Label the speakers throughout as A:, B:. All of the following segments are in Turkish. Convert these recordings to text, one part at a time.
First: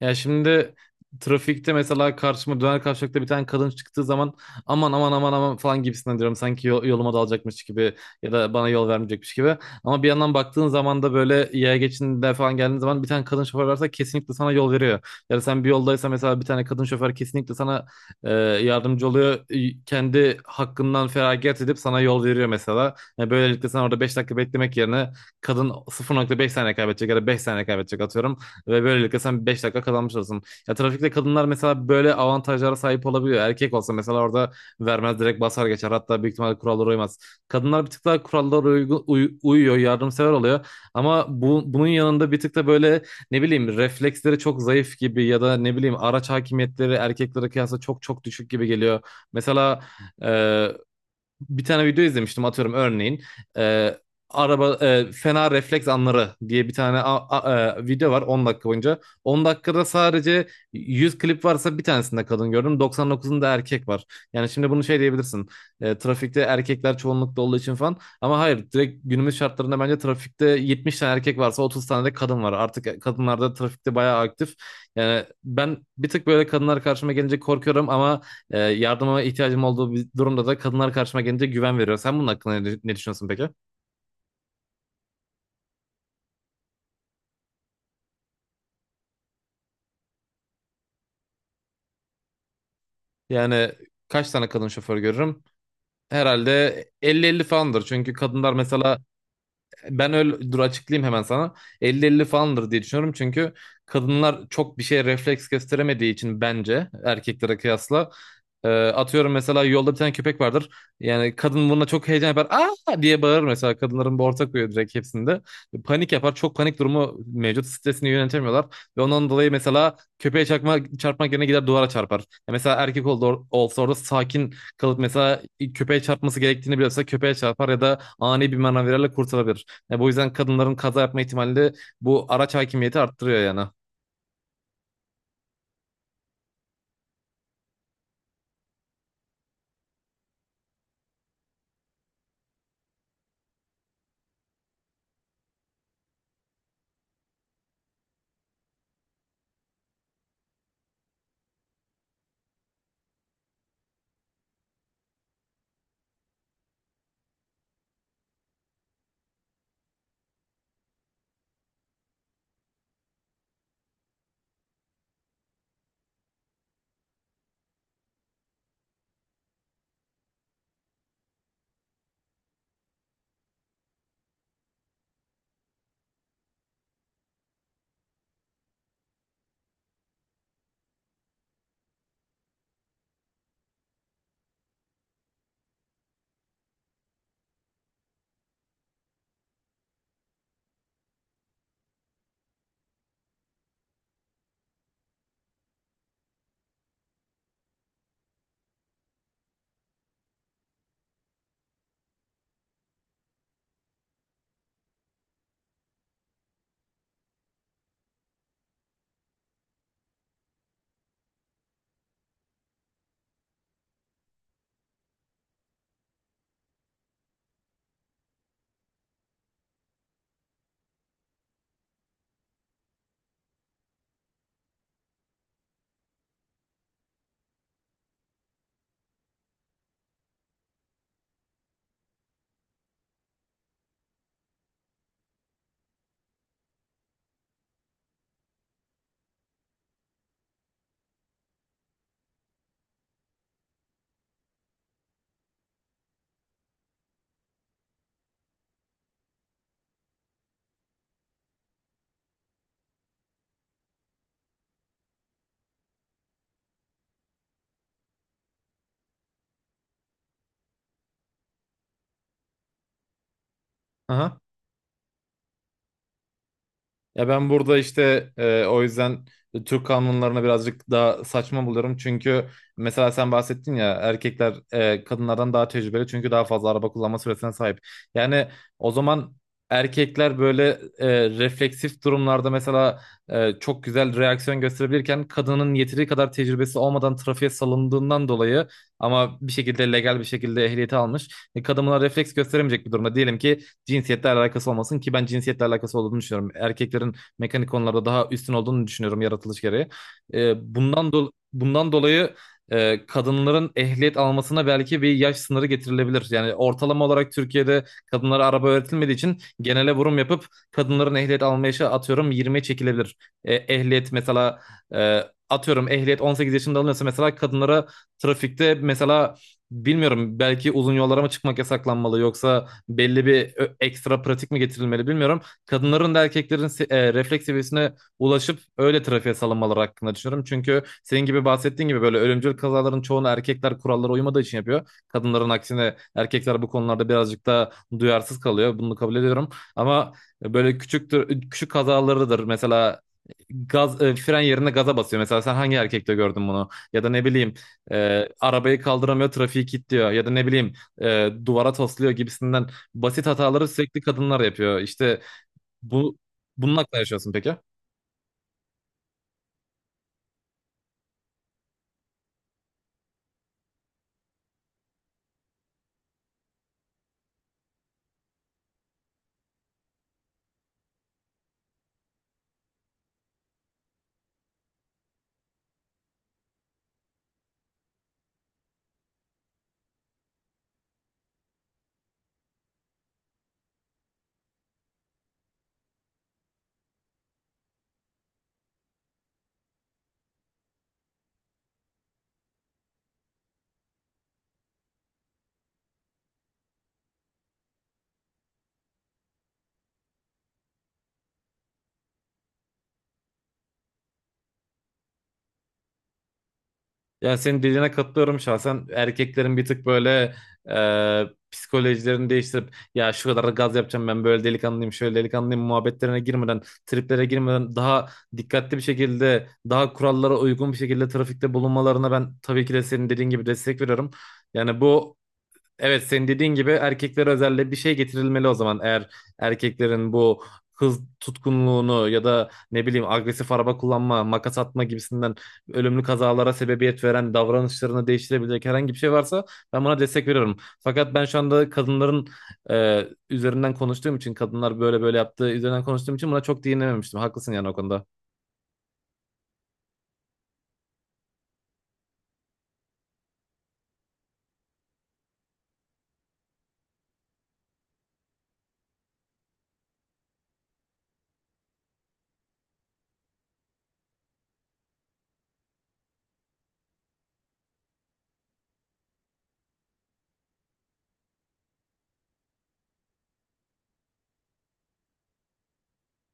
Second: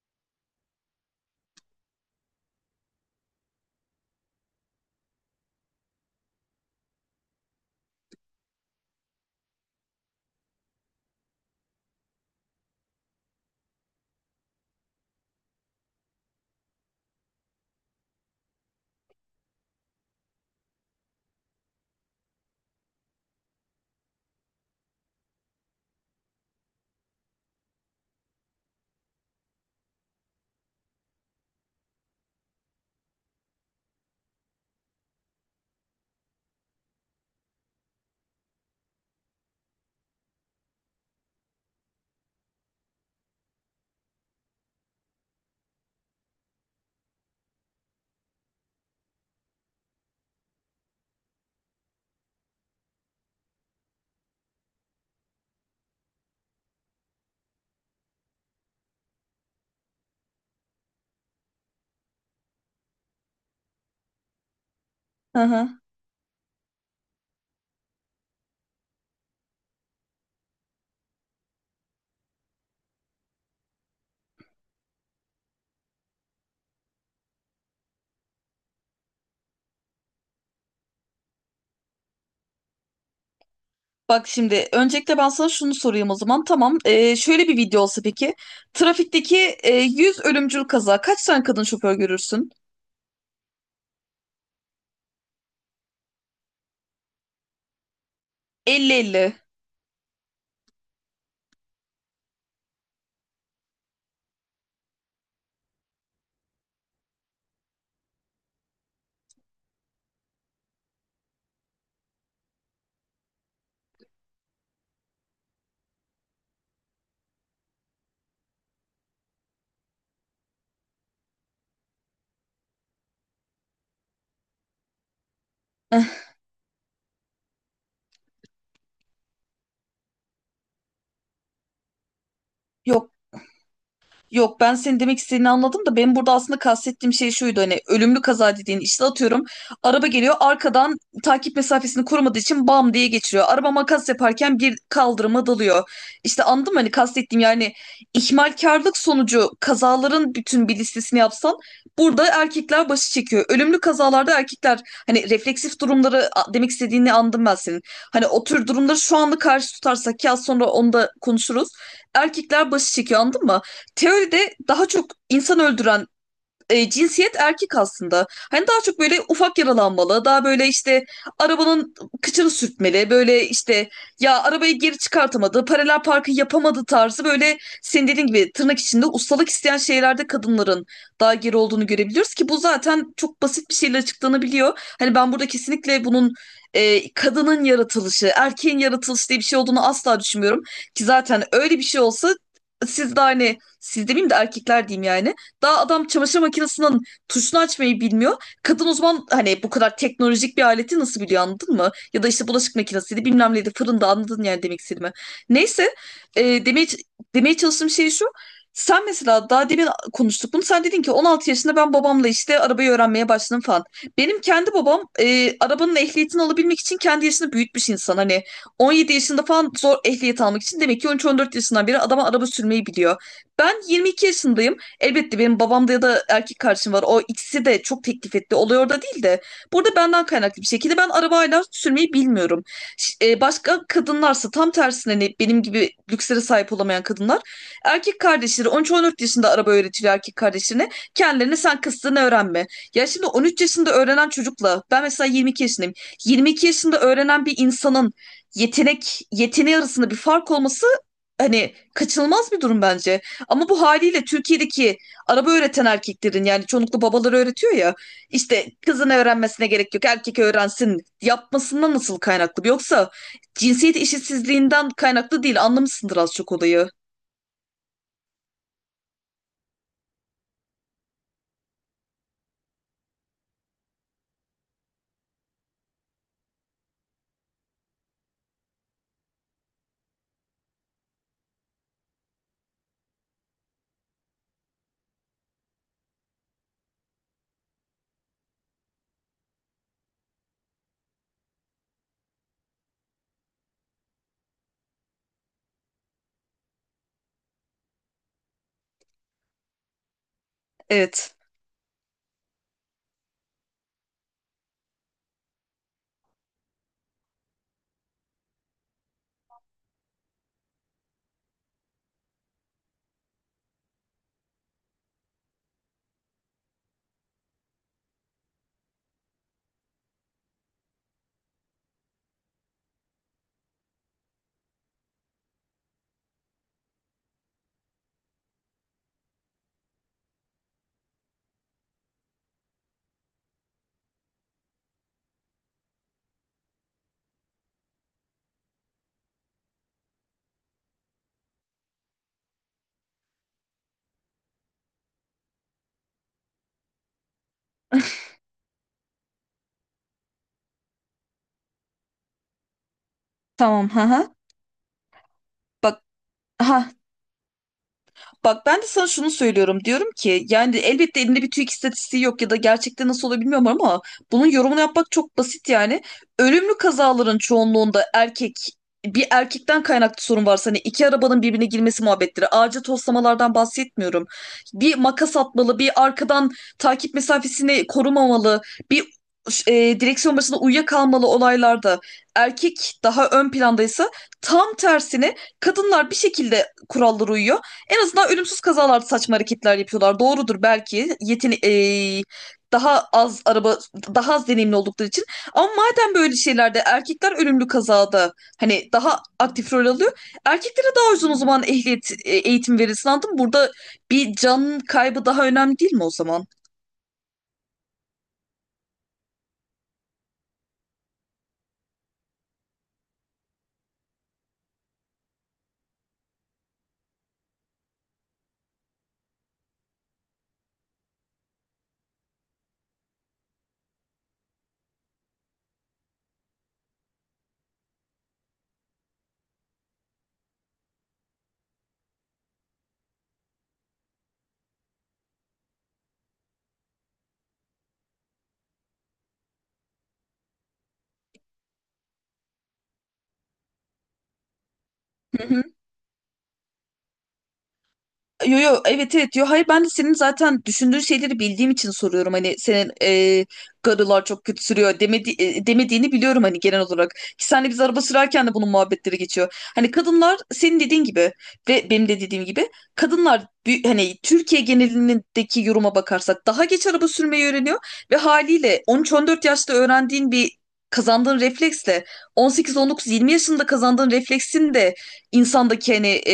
A: Ya şimdi trafikte mesela karşıma döner kavşakta bir tane kadın çıktığı zaman aman aman aman aman falan gibisinden diyorum. Sanki yoluma dalacakmış gibi ya da bana yol vermeyecekmiş gibi. Ama bir yandan baktığın zaman da böyle yaya geçidinde falan geldiğin zaman bir tane kadın şoför varsa kesinlikle sana yol veriyor. Yani sen bir yoldaysa mesela bir tane kadın şoför kesinlikle sana yardımcı oluyor. Kendi hakkından feragat edip sana yol veriyor mesela. Yani böylelikle sen orada 5 dakika beklemek yerine kadın sıfır nokta beş saniye kaybedecek ya da 5 saniye kaybedecek atıyorum. Ve böylelikle sen 5 dakika kazanmış olursun. Ya trafikte kadınlar mesela böyle avantajlara sahip olabiliyor. Erkek olsa mesela orada vermez, direkt basar geçer. Hatta büyük ihtimalle kurallara uymaz. Kadınlar bir tık daha kurallara uyuyor, yardımsever oluyor. Ama bunun yanında bir tık da böyle ne bileyim refleksleri çok zayıf gibi ya da ne bileyim araç hakimiyetleri erkeklere kıyasla çok çok düşük gibi geliyor. Mesela bir tane video izlemiştim atıyorum örneğin, e, araba fena refleks anları diye bir tane video var 10 dakika boyunca. On dakikada sadece 100 klip varsa bir tanesinde kadın gördüm, doksan dokuzunda erkek var. Yani şimdi bunu şey
B: Hı
A: diyebilirsin,
B: hı.
A: trafikte erkekler çoğunlukta olduğu için falan, ama hayır, direkt günümüz şartlarında bence trafikte 70 tane erkek varsa 30 tane de kadın var. Artık kadınlar da trafikte bayağı aktif. Yani ben bir tık böyle kadınlar karşıma gelince korkuyorum ama yardıma ihtiyacım olduğu bir durumda da kadınlar karşıma gelince güven veriyor. Sen bunun hakkında ne düşünüyorsun peki?
B: Bak şimdi öncelikle ben sana şunu sorayım o zaman. Tamam. Şöyle bir video olsa peki. Trafikteki 100 ölümcül kaza. Kaç tane kadın şoför görürsün?
A: Yani kaç tane kadın şoför görürüm? Herhalde elli elli falandır. Çünkü kadınlar
B: Elli
A: mesela
B: Elli
A: ben öyle dur açıklayayım hemen sana. 50-50 falandır diye düşünüyorum, çünkü kadınlar çok bir şeye refleks gösteremediği için bence erkeklere kıyasla, atıyorum mesela yolda bir tane köpek vardır. Yani kadın buna çok heyecan yapar. Aa diye bağırır mesela. Kadınların bir ortak huyu, direkt hepsinde. Panik yapar. Çok panik durumu mevcut. Stresini yönetemiyorlar. Ve ondan dolayı mesela köpeğe çarpmak yerine gider duvara çarpar. Ya mesela erkek olsa orada sakin kalıp mesela köpeğe
B: Eh,
A: çarpması gerektiğini biliyorsa köpeğe çarpar ya da ani bir manevralarla kurtarabilir. Bu yüzden kadınların kaza yapma ihtimali de bu araç hakimiyeti
B: Yok,
A: arttırıyor yani.
B: yok, ben senin demek istediğini anladım da benim burada aslında kastettiğim şey şuydu. Hani ölümlü kaza dediğin işte atıyorum, araba geliyor arkadan, takip mesafesini korumadığı için bam diye geçiriyor. Araba makas yaparken bir kaldırıma dalıyor. İşte anladın mı hani kastettiğim? Yani ihmalkarlık sonucu kazaların bütün bir listesini yapsan, burada erkekler başı çekiyor. Ölümlü kazalarda erkekler hani refleksif durumları, demek istediğini anladım ben senin. Hani o tür durumları şu anda karşı tutarsak ya, sonra onu da konuşuruz. Erkekler başı çekiyor, anladın mı? Teoride daha çok insan öldüren cinsiyet erkek aslında. Hani daha çok böyle ufak yaralanmalı, daha böyle işte arabanın kıçını sürtmeli, böyle işte ya arabayı geri çıkartamadı, paralel parkı yapamadı tarzı, böyle senin dediğin gibi tırnak içinde ustalık isteyen şeylerde kadınların daha geri olduğunu görebiliyoruz ki bu zaten çok basit bir şeyle açıklanabiliyor. Hani ben burada kesinlikle bunun kadının yaratılışı, erkeğin yaratılışı diye bir şey olduğunu asla düşünmüyorum. Ki zaten öyle bir şey olsa, siz de hani, siz demeyeyim de erkekler diyeyim yani. Daha adam çamaşır makinesinin tuşunu açmayı bilmiyor. Kadın o zaman hani bu kadar teknolojik bir aleti nasıl biliyor, anladın mı? Ya da işte bulaşık makinesiydi, bilmem neydi, fırında, anladın yani demek istediğimi. Neyse, e, demeye, demeye çalıştığım şey şu. Sen mesela daha demin konuştuk bunu. Sen dedin ki 16 yaşında ben babamla işte arabayı öğrenmeye başladım falan. Benim kendi babam arabanın ehliyetini alabilmek için kendi yaşını büyütmüş insan. Hani 17 yaşında falan zor ehliyet almak için, demek ki 13-14 yaşından beri adama araba sürmeyi biliyor. Ben 22 yaşındayım. Elbette benim babamda ya da erkek kardeşim var. O ikisi de çok teklif etti. Olay orada değil de, burada benden kaynaklı bir şekilde ben arabayla sürmeyi bilmiyorum. Başka kadınlarsa tam tersine, hani benim gibi lükslere sahip olamayan kadınlar, erkek kardeşleri on 14 yaşında araba öğretiliyor erkek kardeşlerine. Kendilerine sen kıstığını öğrenme. Ya şimdi 13 yaşında öğrenen çocukla, ben mesela 22 yaşındayım. 22 yaşında öğrenen bir insanın yeteneği arasında bir fark olması hani kaçınılmaz bir durum bence. Ama bu haliyle Türkiye'deki araba öğreten erkeklerin, yani çoğunlukla babaları öğretiyor ya, işte kızın öğrenmesine gerek yok, erkek öğrensin yapmasından nasıl kaynaklı? Yoksa cinsiyet
A: Aha.
B: eşitsizliğinden kaynaklı değil, anlamışsındır az çok olayı.
A: Ya ben burada işte, o yüzden Türk kanunlarına birazcık daha saçma buluyorum. Çünkü mesela sen bahsettin ya, erkekler, kadınlardan daha tecrübeli çünkü daha fazla araba kullanma süresine sahip. Yani o zaman erkekler böyle, refleksif durumlarda mesela, çok güzel reaksiyon gösterebilirken kadının yeteri kadar tecrübesi olmadan trafiğe salındığından dolayı ama bir şekilde legal bir şekilde ehliyeti almış. E, kadın buna refleks gösteremeyecek bir durumda. Diyelim ki cinsiyetle alakası olmasın, ki ben cinsiyetle alakası olduğunu düşünüyorum. Erkeklerin mekanik konularda daha üstün olduğunu düşünüyorum yaratılış gereği. E,
B: Evet.
A: bundan dolayı kadınların ehliyet almasına belki bir yaş sınırı getirilebilir. Yani ortalama olarak Türkiye'de kadınlara araba öğretilmediği için genele vurum yapıp kadınların ehliyet alma yaşı atıyorum 20'ye çekilebilir. E, ehliyet mesela, e, atıyorum ehliyet 18 yaşında alınıyorsa mesela kadınlara trafikte mesela bilmiyorum belki uzun yollara mı çıkmak yasaklanmalı yoksa belli bir ekstra pratik mi getirilmeli bilmiyorum. Kadınların da erkeklerin refleks seviyesine ulaşıp öyle trafiğe salınmaları hakkında düşünüyorum. Çünkü senin gibi bahsettiğin gibi böyle ölümcül kazaların çoğunu erkekler kurallara uymadığı için yapıyor. Kadınların aksine erkekler bu konularda birazcık daha duyarsız kalıyor. Bunu kabul ediyorum. Ama böyle küçük kazalarıdır. Mesela gaz, fren yerine gaza basıyor. Mesela sen hangi erkekte gördün bunu? Ya da ne bileyim, arabayı kaldıramıyor, trafiği kilitliyor. Ya da ne bileyim, duvara tosluyor gibisinden basit hataları
B: Tamam.
A: sürekli
B: Ha, ha.
A: kadınlar yapıyor. İşte
B: Bak.
A: bu bunun
B: Ha,
A: hakkında yaşıyorsun peki?
B: bak ben de sana şunu söylüyorum, diyorum ki, yani elbette elinde bir TÜİK istatistiği yok ya da gerçekten nasıl oluyor bilmiyorum ama bunun yorumunu yapmak çok basit yani. Ölümlü kazaların çoğunluğunda erkek, bir erkekten kaynaklı sorun varsa, hani iki arabanın birbirine girmesi muhabbetleri, ağaca toslamalardan bahsetmiyorum. Bir makas atmalı, bir arkadan takip mesafesini korumamalı, bir direksiyon başında uyuyakalmalı olaylarda erkek daha ön plandaysa, tam tersine kadınlar bir şekilde kurallara uyuyor. En azından ölümsüz kazalarda saçma hareketler yapıyorlar. Doğrudur belki. Yeteni daha az araba, daha az deneyimli oldukları için. Ama madem böyle şeylerde erkekler ölümlü kazada hani daha aktif rol alıyor, erkeklere daha uzun o zaman ehliyet eğitim verilsin, anladın mı? Burada bir can kaybı daha önemli değil mi o zaman?
A: Yani senin dediğine katılıyorum şahsen. Erkeklerin bir tık böyle, e, psikolojilerini değiştirip, ya şu kadar gaz yapacağım, ben böyle delikanlıyım şöyle delikanlıyım muhabbetlerine girmeden, triplere girmeden, daha dikkatli bir şekilde, daha kurallara uygun bir şekilde trafikte bulunmalarına ben tabii ki de senin dediğin gibi destek veriyorum. Yani bu, evet, senin dediğin gibi erkeklere özelde bir şey getirilmeli o zaman. Eğer erkeklerin bu hız tutkunluğunu ya da ne bileyim agresif araba kullanma, makas atma gibisinden ölümlü kazalara sebebiyet veren davranışlarını değiştirebilecek herhangi bir şey varsa ben buna destek veriyorum. Fakat ben şu anda kadınların e, üzerinden konuştuğum için, kadınlar böyle böyle
B: Hı
A: yaptığı
B: hı.
A: üzerinden konuştuğum için buna çok değinememiştim. Haklısın yani o konuda.
B: Yo, yo, evet, evet, yo, hayır, ben de senin zaten düşündüğün şeyleri bildiğim için soruyorum. Hani senin garılar çok kötü sürüyor demediğini biliyorum hani, genel olarak ki senle biz araba sürerken de bunun muhabbetleri geçiyor. Hani kadınlar senin dediğin gibi ve benim de dediğim gibi, hani Türkiye genelindeki yoruma bakarsak daha geç araba sürmeyi öğreniyor, ve haliyle on 14 yaşta öğrendiğin bir kazandığın refleksle 18 19 20 yaşında kazandığın refleksin de insandaki hani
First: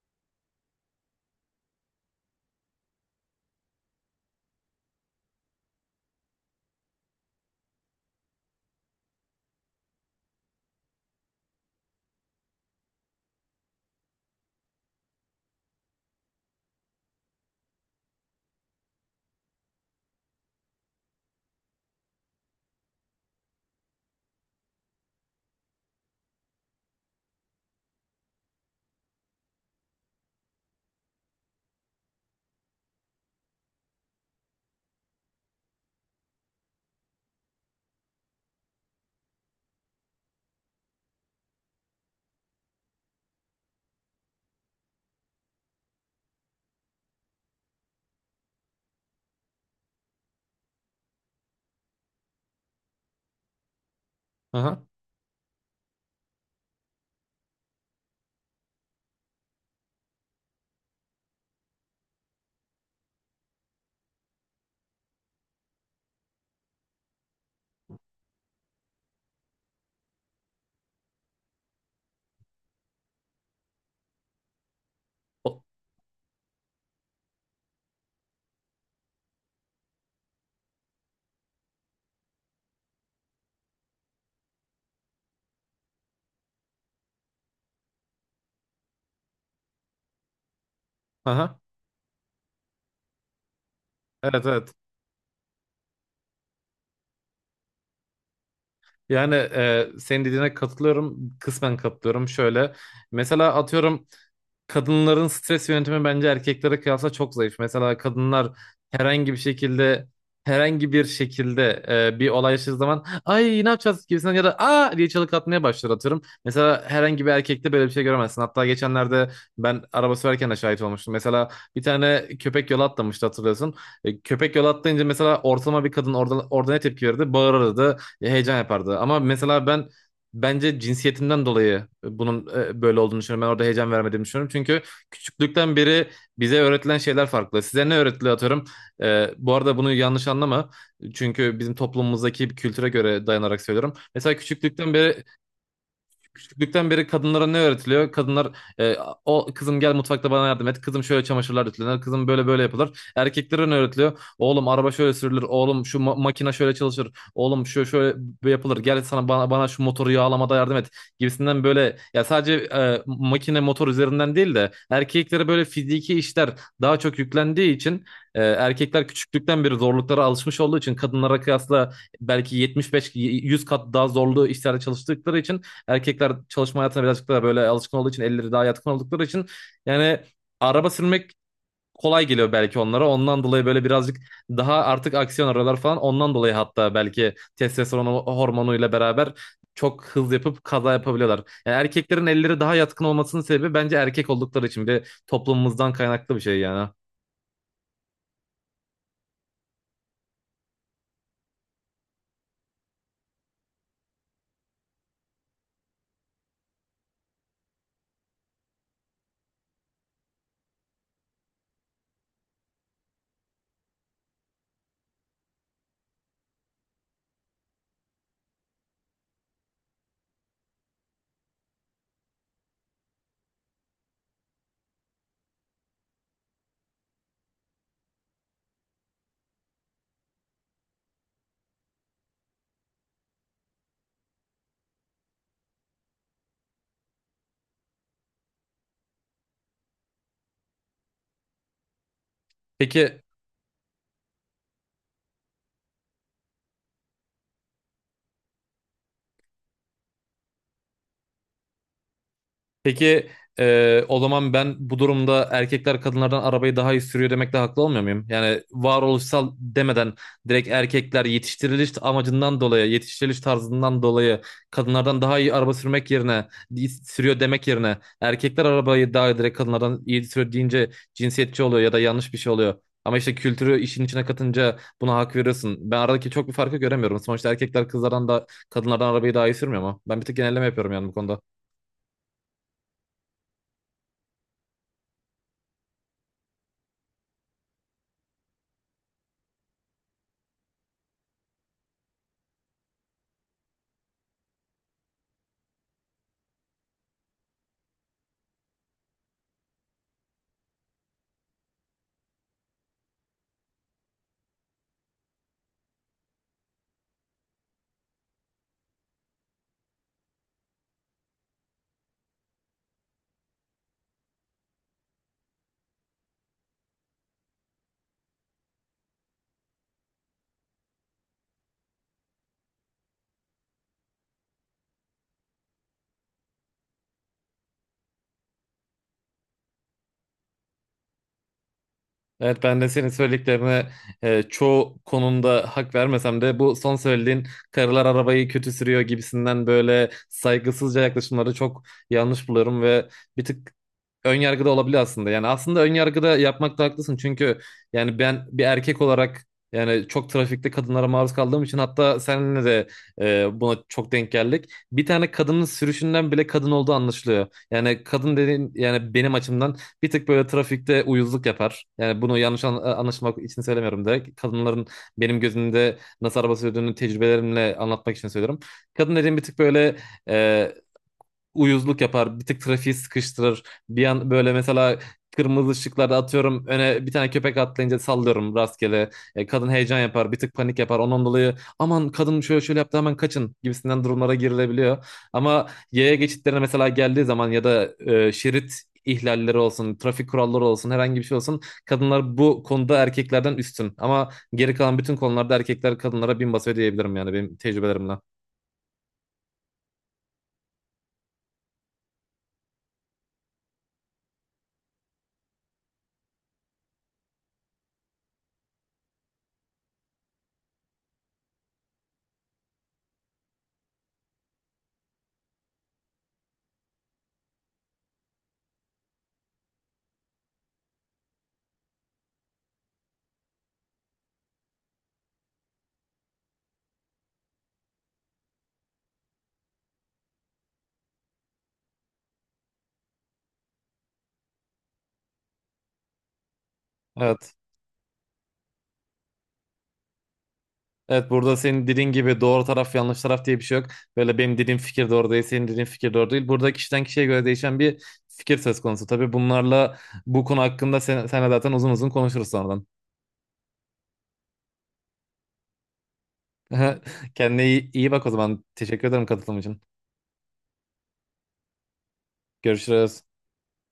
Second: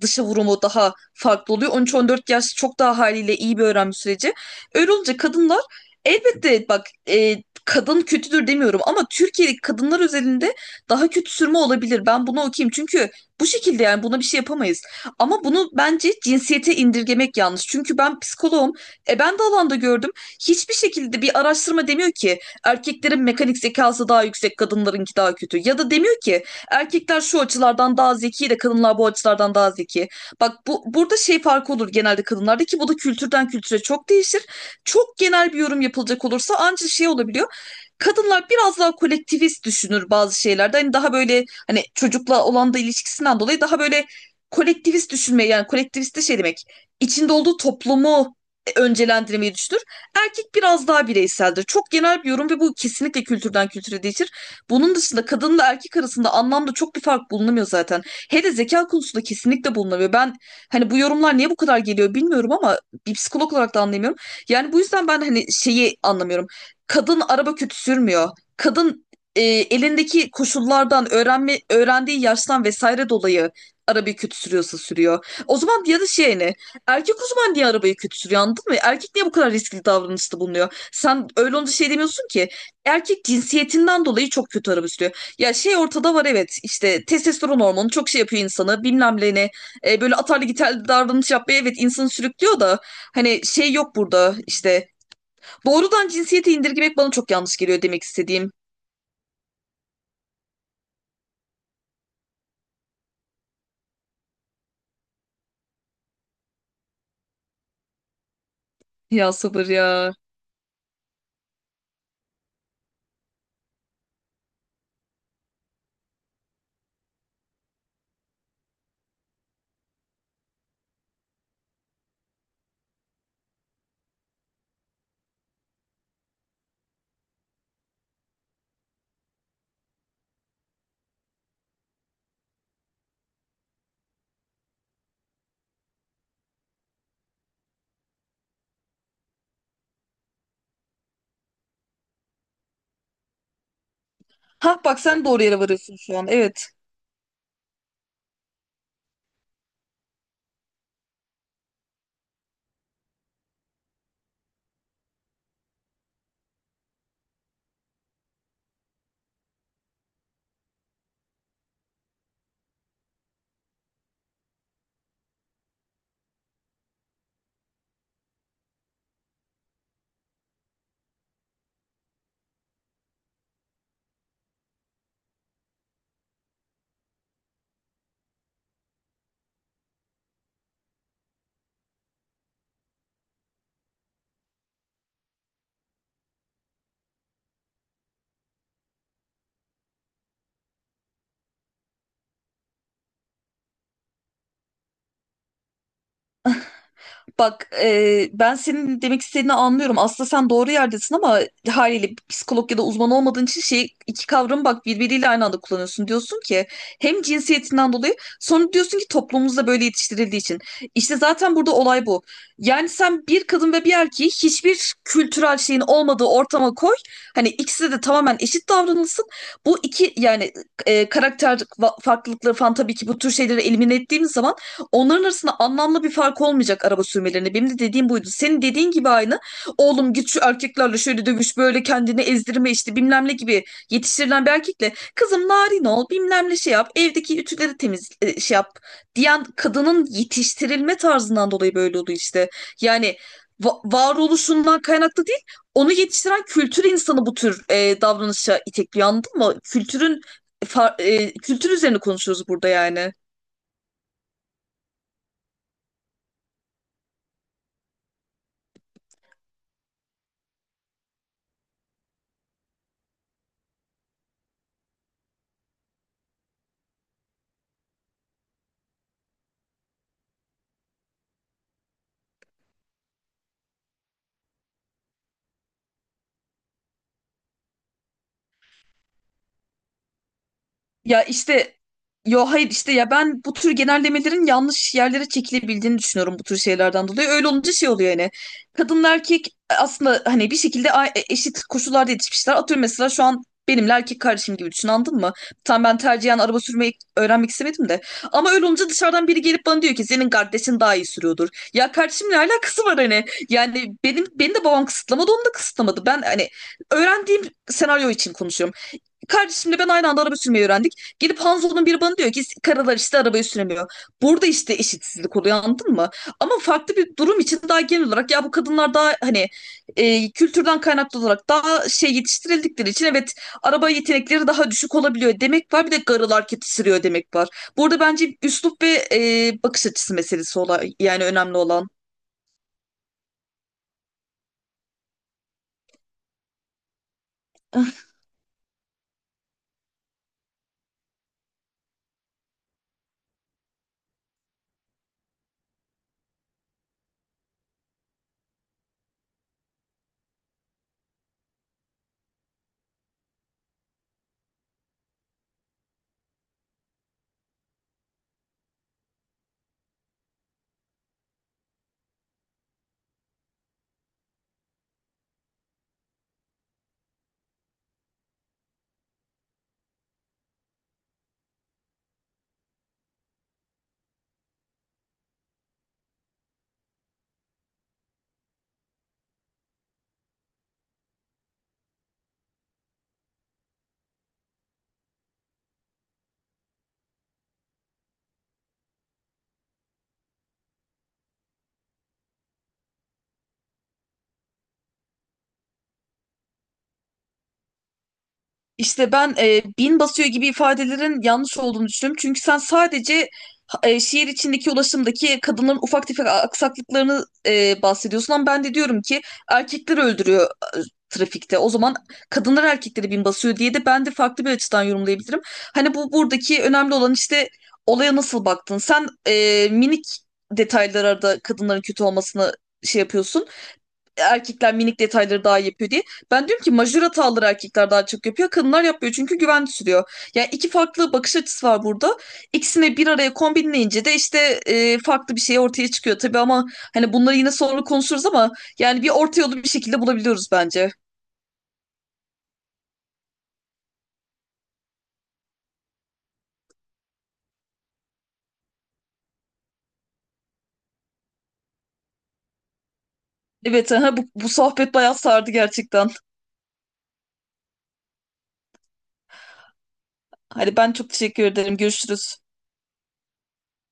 B: dışa vurumu daha farklı oluyor. 13 14 yaş çok daha haliyle iyi bir öğrenme süreci. Öyle olunca kadınlar, elbette bak, kadın kötüdür demiyorum ama Türkiye'deki kadınlar özelinde daha kötü sürme olabilir. Ben bunu okuyayım çünkü bu şekilde, yani buna bir şey yapamayız. Ama bunu bence cinsiyete indirgemek yanlış. Çünkü ben psikoloğum. E, ben de alanda gördüm. Hiçbir şekilde bir araştırma demiyor ki erkeklerin mekanik zekası daha yüksek, kadınlarınki daha kötü. Ya da demiyor ki erkekler şu açılardan daha zeki de kadınlar bu açılardan daha zeki. Bak, bu burada şey farkı olur genelde kadınlarda, ki bu da kültürden kültüre çok değişir. Çok genel bir yorum yapılacak olursa ancak şey olabiliyor. Kadınlar biraz daha kolektivist düşünür bazı şeylerde. Hani daha böyle hani çocukla olan da ilişkisinden dolayı daha böyle kolektivist düşünmeyi, yani kolektivist de şey demek, içinde olduğu toplumu öncelendirmeyi düşünür. Erkek biraz daha bireyseldir. Çok genel bir yorum ve bu kesinlikle kültürden kültüre değişir.
A: Aha.
B: Bunun dışında kadınla erkek arasında anlamda çok bir fark bulunamıyor zaten. Hele zeka konusunda kesinlikle bulunamıyor. Ben hani bu yorumlar niye bu kadar geliyor bilmiyorum ama bir psikolog olarak da anlayamıyorum. Yani bu yüzden ben hani şeyi anlamıyorum. Kadın araba kötü sürmüyor. Kadın, elindeki koşullardan, öğrendiği yaştan vesaire dolayı arabayı kötü sürüyorsa sürüyor. O
A: O-
B: zaman, ya da şey ne? Erkek uzman diye arabayı kötü sürüyor, anladın mı? Erkek niye bu kadar riskli davranışta bulunuyor? Sen öyle olunca şey demiyorsun ki erkek cinsiyetinden dolayı çok kötü arabuluyor. Ya şey ortada var, evet, işte testosteron hormonu çok şey yapıyor insanı, bilmem ne, böyle atarlı gitarlı davranış yapmaya
A: Aha.
B: evet insanı sürüklüyor da, hani şey yok burada
A: Evet, evet.
B: işte, doğrudan cinsiyete indirgemek bana çok yanlış geliyor, demek istediğim.
A: Yani, senin dediğine katılıyorum. Kısmen katılıyorum. Şöyle, mesela atıyorum, kadınların stres yönetimi bence erkeklere kıyasla çok zayıf. Mesela kadınlar herhangi
B: Ya
A: bir
B: sabır
A: şekilde
B: ya.
A: herhangi bir şekilde bir olay yaşadığı zaman ay ne yapacağız gibisinden ya da aa diye çığlık atmaya başlar atıyorum. Mesela herhangi bir erkekte böyle bir şey göremezsin. Hatta geçenlerde ben araba sürerken de şahit olmuştum. Mesela bir tane köpek yola atlamıştı, hatırlıyorsun. E, köpek yola atlayınca mesela ortalama bir kadın orada ne tepki verirdi? Bağırırdı, heyecan yapardı. Ama mesela ben bence cinsiyetimden dolayı bunun böyle olduğunu düşünüyorum. Ben orada heyecan vermediğimi düşünüyorum. Çünkü küçüklükten beri bize öğretilen şeyler farklı. Size ne öğretiliyor atıyorum. E, bu arada bunu yanlış anlama. Çünkü bizim toplumumuzdaki bir kültüre göre dayanarak söylüyorum. Mesela
B: Ha
A: küçüklükten
B: bak,
A: beri,
B: sen doğru yere varıyorsun şu an, evet.
A: küçüklükten beri kadınlara ne öğretiliyor? Kadınlar, e, o kızım gel mutfakta bana yardım et. Kızım şöyle çamaşırlar ütülenir. Kızım böyle böyle yapılır. Erkeklere ne öğretiliyor? Oğlum araba şöyle sürülür. Oğlum şu makine şöyle çalışır. Oğlum şu şöyle böyle yapılır. Gel sana bana şu motoru yağlamada yardım et. Gibisinden böyle ya sadece makine motor üzerinden değil de erkeklere böyle fiziki işler daha çok yüklendiği için, erkekler küçüklükten beri zorluklara alışmış olduğu için kadınlara kıyasla belki 75-100 kat daha zorlu işlerde çalıştıkları için, erkekler çalışma hayatına birazcık daha böyle alışkın olduğu için, elleri daha yatkın oldukları için, yani araba sürmek kolay geliyor belki onlara. Ondan dolayı böyle birazcık daha artık aksiyon arıyorlar falan. Ondan dolayı hatta belki testosteron hormonuyla beraber çok hız yapıp kaza yapabiliyorlar. Yani erkeklerin elleri daha yatkın olmasının sebebi bence erkek oldukları için, bir de toplumumuzdan kaynaklı bir şey yani.
B: Bak, ben senin demek istediğini anlıyorum. Aslında sen doğru yerdesin ama haliyle psikolog ya da uzman olmadığın için şey, iki kavramı bak birbiriyle aynı anda kullanıyorsun. Diyorsun ki hem cinsiyetinden dolayı, sonra diyorsun ki toplumumuzda böyle yetiştirildiği için. İşte zaten burada olay bu. Yani sen bir kadın ve bir erkeği hiçbir kültürel şeyin olmadığı ortama koy. Hani ikisi de tamamen eşit davranılsın. Bu iki yani karakter farklılıkları falan, tabii ki bu tür şeyleri elimine ettiğimiz zaman onların arasında anlamlı bir fark olmayacak araba sürmelerine. Benim de dediğim buydu. Senin dediğin gibi aynı. Oğlum git şu erkeklerle şöyle dövüş, böyle kendini ezdirme işte bilmem ne gibi yetiştirilen bir erkekle, kızım narin ol, bilmem ne şey yap, evdeki ütüleri temiz şey yap diyen kadının yetiştirilme tarzından dolayı böyle oldu işte. Yani
A: Peki,
B: varoluşundan kaynaklı değil, onu yetiştiren kültür insanı bu tür davranışa itekliyor, anladın mı? Kültürün kültür üzerine konuşuyoruz burada yani.
A: peki, o zaman ben bu durumda erkekler kadınlardan arabayı daha iyi sürüyor demekle haklı olmuyor muyum? Yani varoluşsal demeden, direkt erkekler yetiştiriliş amacından dolayı, yetiştiriliş tarzından dolayı kadınlardan daha iyi araba sürmek yerine, sürüyor demek yerine erkekler arabayı daha direkt kadınlardan iyi sürüyor deyince cinsiyetçi oluyor ya da yanlış bir şey oluyor. Ama işte kültürü işin içine katınca buna hak veriyorsun. Ben aradaki çok bir farkı göremiyorum. Sonuçta erkekler kızlardan da, kadınlardan arabayı daha iyi sürmüyor ama ben bir tek genelleme yapıyorum yani bu
B: Ya
A: konuda.
B: işte yo, hayır, işte ya, ben bu tür genellemelerin yanlış yerlere çekilebildiğini düşünüyorum bu tür şeylerden dolayı. Öyle olunca şey oluyor yani. Kadın erkek aslında hani bir şekilde eşit koşullarda yetişmişler. Atıyorum mesela, şu an benimle erkek kardeşim gibi düşün, anladın mı? Tam ben tercihen araba sürmeyi öğrenmek istemedim de, ama öyle olunca dışarıdan biri gelip bana diyor ki senin kardeşin daha iyi sürüyordur. Ya kardeşim ne alakası var hani? Yani benim, beni de babam kısıtlamadı, onu da kısıtlamadı. Ben hani öğrendiğim senaryo için konuşuyorum. Kardeşimle ben aynı anda araba sürmeyi öğrendik. Gelip Hanzo'nun biri bana diyor ki karılar işte arabayı süremiyor. Burada işte eşitsizlik oluyor, anladın mı? Ama farklı bir durum için daha genel olarak, ya bu kadınlar daha hani kültürden kaynaklı olarak daha şey yetiştirildikleri için evet araba yetenekleri daha düşük olabiliyor demek var. Bir de karılar kötü sürüyor demek var. Burada bence üslup ve bakış açısı meselesi olay, yani önemli olan.
A: Evet, ben de senin söylediklerine çoğu konumda hak vermesem de, bu son söylediğin karılar arabayı kötü sürüyor gibisinden böyle saygısızca yaklaşımları çok yanlış buluyorum ve bir tık önyargıda olabilir aslında. Yani aslında önyargıda yapmakta haklısın. Çünkü yani ben bir erkek olarak, yani çok trafikte kadınlara maruz kaldığım için, hatta seninle de buna çok denk geldik. Bir tane kadının sürüşünden bile kadın olduğu anlaşılıyor. Yani kadın dediğin, yani benim açımdan bir tık böyle trafikte uyuzluk yapar. Yani bunu yanlış anlaşılmak için söylemiyorum direkt. Kadınların benim gözümde nasıl araba sürdüğünü tecrübelerimle anlatmak için söylüyorum. Kadın dediğim bir tık böyle e, uyuzluk yapar. Bir tık trafiği sıkıştırır. Bir an böyle mesela kırmızı ışıklarda atıyorum öne bir tane köpek atlayınca sallıyorum rastgele. E, kadın heyecan yapar, bir tık panik yapar. Ondan dolayı aman kadın şöyle şöyle yaptı hemen kaçın gibisinden durumlara girilebiliyor. Ama yaya geçitlerine mesela geldiği zaman ya da, şerit ihlalleri olsun, trafik kuralları olsun, herhangi bir şey olsun. Kadınlar bu konuda erkeklerden üstün. Ama geri kalan bütün konularda erkekler kadınlara bin basıyor diyebilirim yani benim tecrübelerimle.
B: İşte ben bin basıyor gibi ifadelerin yanlış olduğunu düşünüyorum. Çünkü sen sadece şehir içindeki ulaşımdaki kadınların ufak tefek aksaklıklarını bahsediyorsun ama ben de diyorum ki erkekler öldürüyor e, trafikte. O zaman kadınlar erkekleri bin basıyor diye de ben de farklı bir açıdan yorumlayabilirim. Hani bu, buradaki önemli olan işte olaya nasıl baktın? Sen minik detaylara da kadınların kötü olmasını şey yapıyorsun, erkekler minik detayları daha iyi yapıyor diye. Ben diyorum ki majör hataları erkekler daha çok yapıyor. Kadınlar yapmıyor çünkü güven sürüyor. Yani iki farklı bakış açısı var burada. İkisini bir araya kombinleyince de işte farklı bir şey ortaya çıkıyor tabii ama hani bunları yine
A: Evet.
B: sonra konuşuruz ama yani bir orta yolu bir şekilde bulabiliyoruz bence.
A: Evet, burada senin dediğin gibi doğru taraf yanlış taraf diye bir şey yok. Böyle benim dediğim fikir doğru değil, senin dediğin fikir doğru değil. Burada kişiden kişiye göre değişen bir fikir söz konusu. Tabii bunlarla bu konu hakkında senle zaten uzun uzun konuşuruz sonradan.
B: Evet, aha, bu sohbet bayağı sardı gerçekten.
A: Kendine iyi bak o zaman. Teşekkür ederim katılım için.
B: Hadi ben çok teşekkür ederim. Görüşürüz.
A: Görüşürüz.